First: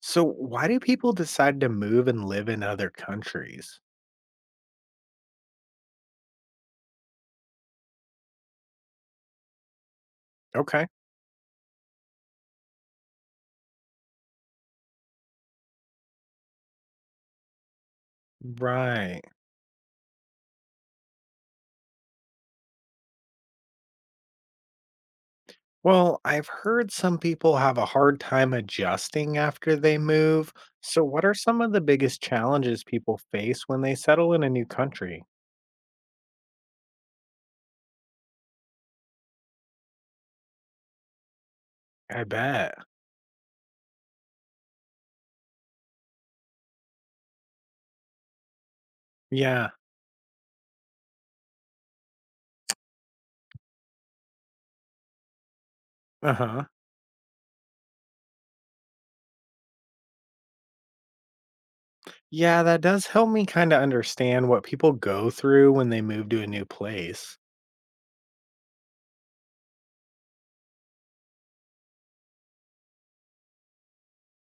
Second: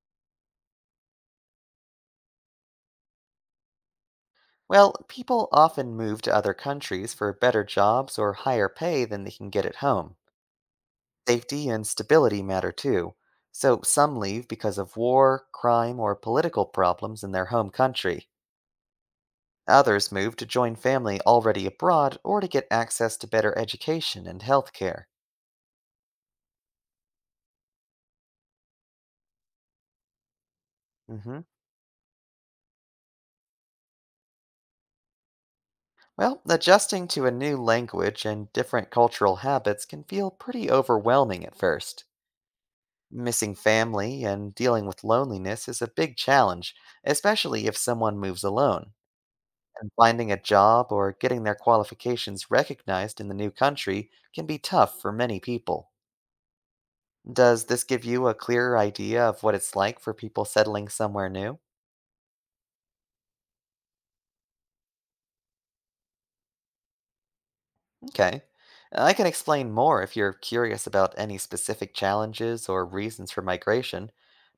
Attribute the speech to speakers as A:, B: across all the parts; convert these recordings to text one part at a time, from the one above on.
A: So, why do people decide to move and live in other countries?
B: Well, people often move to other countries for better jobs or higher pay than they can get at home.
A: Okay.
B: Safety and stability matter too, so some leave because of war, crime, or political problems in their home country.
A: Right.
B: Others move to join family already abroad or to get access to better education and healthcare.
A: Well, I've heard some people have a hard time adjusting after they move. So, what are
B: hmm
A: some of the biggest challenges people face when they settle in a new country?
B: Well, adjusting to a new language and different cultural habits can feel pretty overwhelming at first.
A: I bet.
B: Missing family and dealing with loneliness is a big challenge, especially if someone moves alone.
A: Yeah.
B: And finding a job or getting their qualifications recognized in the new country can be tough for many people.
A: Uh huh.
B: Does this give you a clearer idea of what it's like for people settling somewhere new?
A: Yeah, that does help me kind of understand what people go through when they move to a new place.
B: Okay. I can explain more if you're curious about any specific challenges or reasons for migration.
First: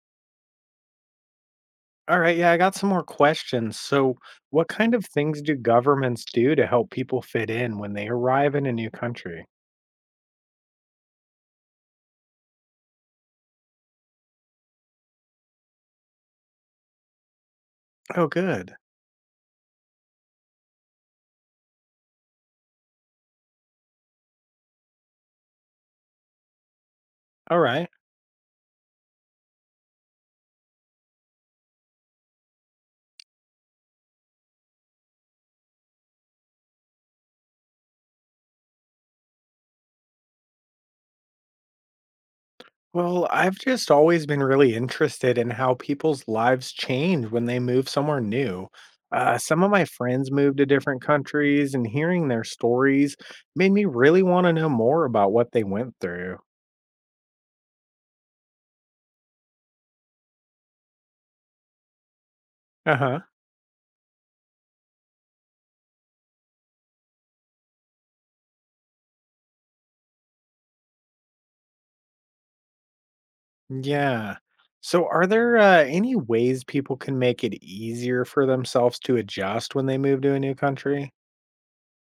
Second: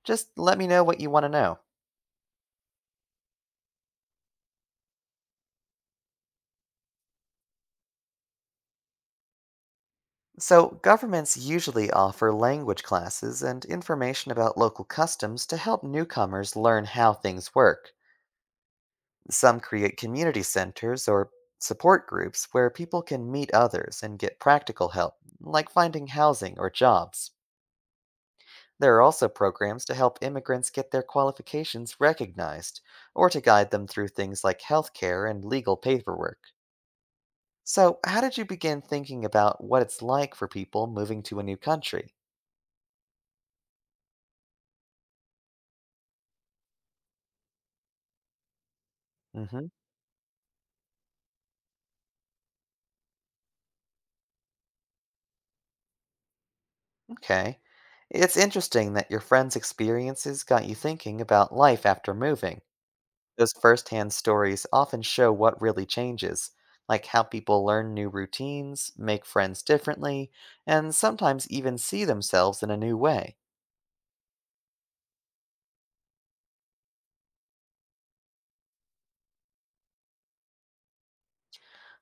B: Just let me know what you want to know.
A: All right, yeah, I got some more questions. So, what kind of things do governments do to help people fit in when they arrive in a new country?
B: So, governments usually offer language classes and information about local customs to help newcomers learn how things work.
A: Oh, good.
B: Some create community centers or support groups where people can meet others and get practical help, like finding housing or jobs.
A: All right.
B: There are also programs to help immigrants get their qualifications recognized or to guide them through things like healthcare and legal paperwork. So, how did you begin thinking about what it's like for people moving to a new country?
A: Well, I've just always been really interested in how people's lives change when they move somewhere new. Some
B: Mhm.
A: of my friends moved to different countries, and hearing their stories made me really want to know more about what they went through.
B: Okay. It's interesting that your friends' experiences got you thinking about life after moving.
A: Uh huh.
B: Those firsthand stories often show what really changes, like how people learn new routines, make friends differently, and sometimes even see themselves in a new way.
A: Yeah. So, are there any ways people can make it easier for themselves to adjust when they move to a new country?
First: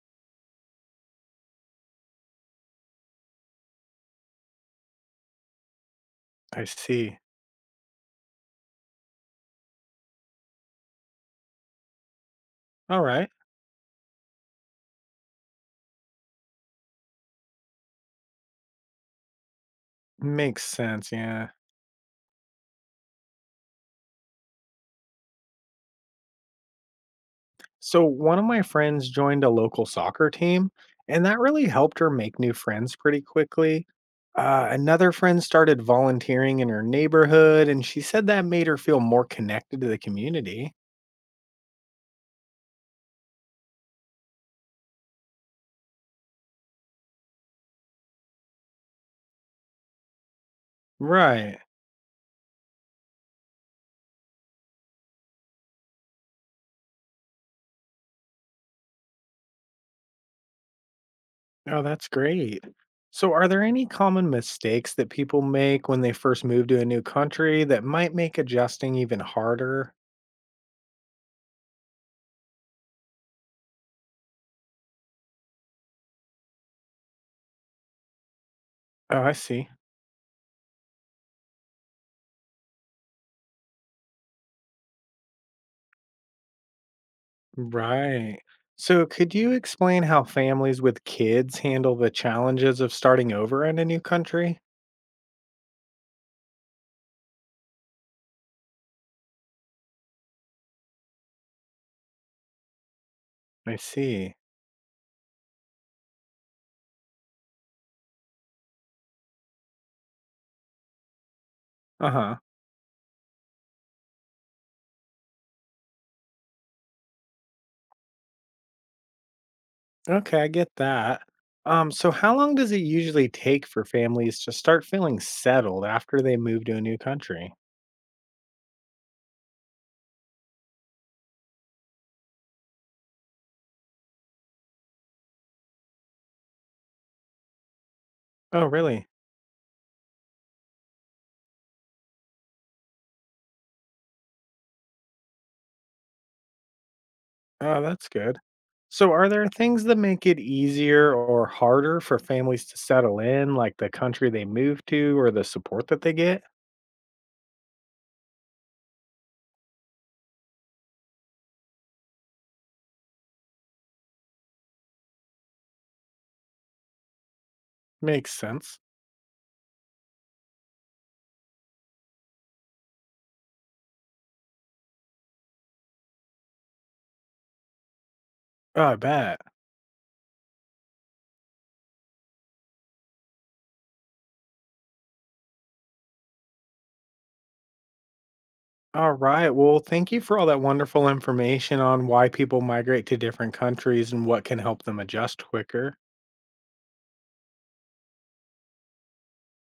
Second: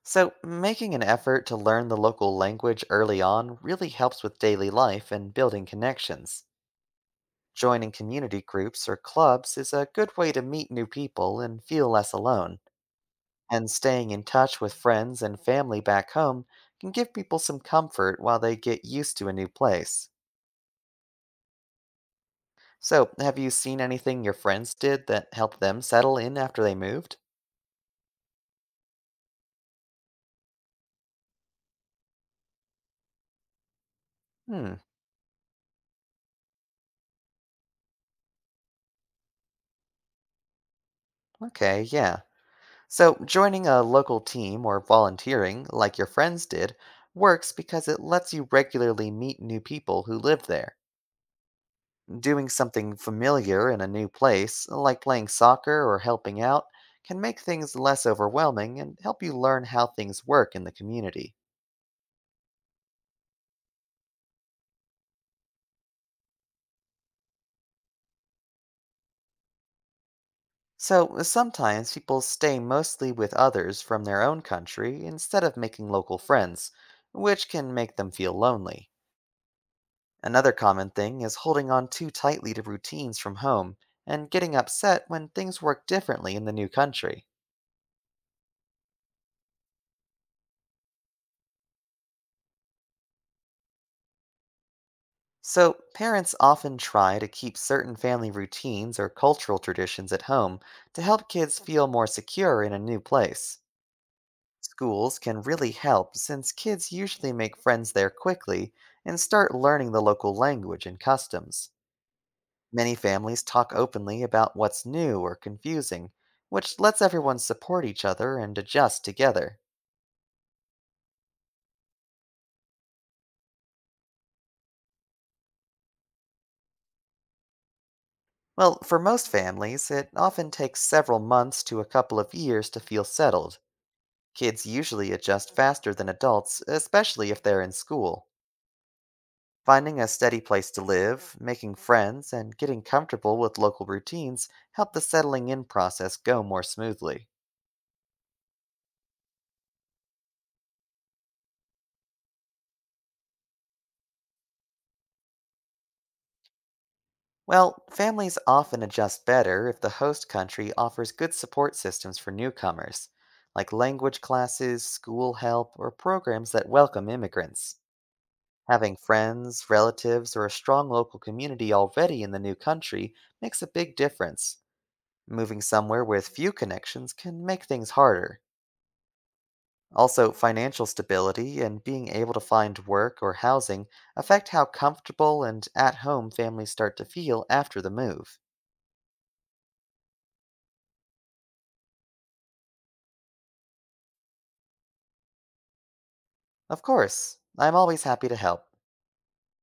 B: So, making an effort to learn the local language early on really helps with daily life and building connections.
A: I see.
B: Joining community groups or clubs is a good way to meet new people and feel less alone.
A: All right.
B: And staying in touch with friends and family back home can give people some comfort while they get used to a new place.
A: Makes sense. Yeah.
B: So, have you seen anything your friends did that helped them settle in after they moved?
A: So, one of my friends joined a local soccer team, and that really helped her make new friends pretty quickly.
B: Hmm,
A: Another friend started volunteering in her neighborhood, and she said that made her feel more connected to the community.
B: okay, yeah. So, joining a local team or volunteering, like your friends did, works because it lets you regularly meet new people who live there.
A: Right.
B: Doing something familiar in a new place, like playing soccer or helping out, can make things less overwhelming and help you learn how things work in the community.
A: Oh, that's great. So, are there any common mistakes that people make when they first move to a new country that might make adjusting even harder?
B: So, sometimes people stay mostly with others from their own country instead of making local friends, which can make them feel lonely.
A: Oh, I see.
B: Another common thing is holding on too tightly to routines from home and getting upset when things work differently in the new country.
A: Right. So, could you explain how families with kids handle the challenges of starting over in a new country?
B: So, parents often try to keep certain family routines or cultural traditions at home to help kids feel more secure in a new place.
A: I see.
B: Schools can really help since kids usually make friends there quickly and start learning the local language and customs.
A: Uh huh.
B: Many families talk openly about what's new or confusing, which lets everyone support each other and adjust together.
A: Okay, I get that. So how long does it usually take for families to start feeling settled after they move to a new country?
B: Well, for most families, it often takes several months to a couple of years to feel settled. Kids usually adjust faster than adults, especially if they're in school.
A: Oh, really?
B: Finding a steady place to live, making friends, and getting comfortable with local routines help the settling in process go more smoothly.
A: Oh, that's good. So, are there things that make it easier or harder for families to settle in, like the country they move to or the support that they get?
B: Well, families often adjust better if the host country offers good support systems for newcomers, like language classes, school help, or programs that welcome immigrants.
A: Makes sense.
B: Having friends, relatives, or a strong local community already in the new country makes a big difference. Moving somewhere with few connections can make things harder.
A: Oh, I bet.
B: Also, financial stability and being able to find work or housing affect how comfortable and at home families start to feel after the move.
A: All right. Well, thank you for all that wonderful information on why people migrate to different countries and what can help them adjust quicker.
B: Of course, I'm always happy to help.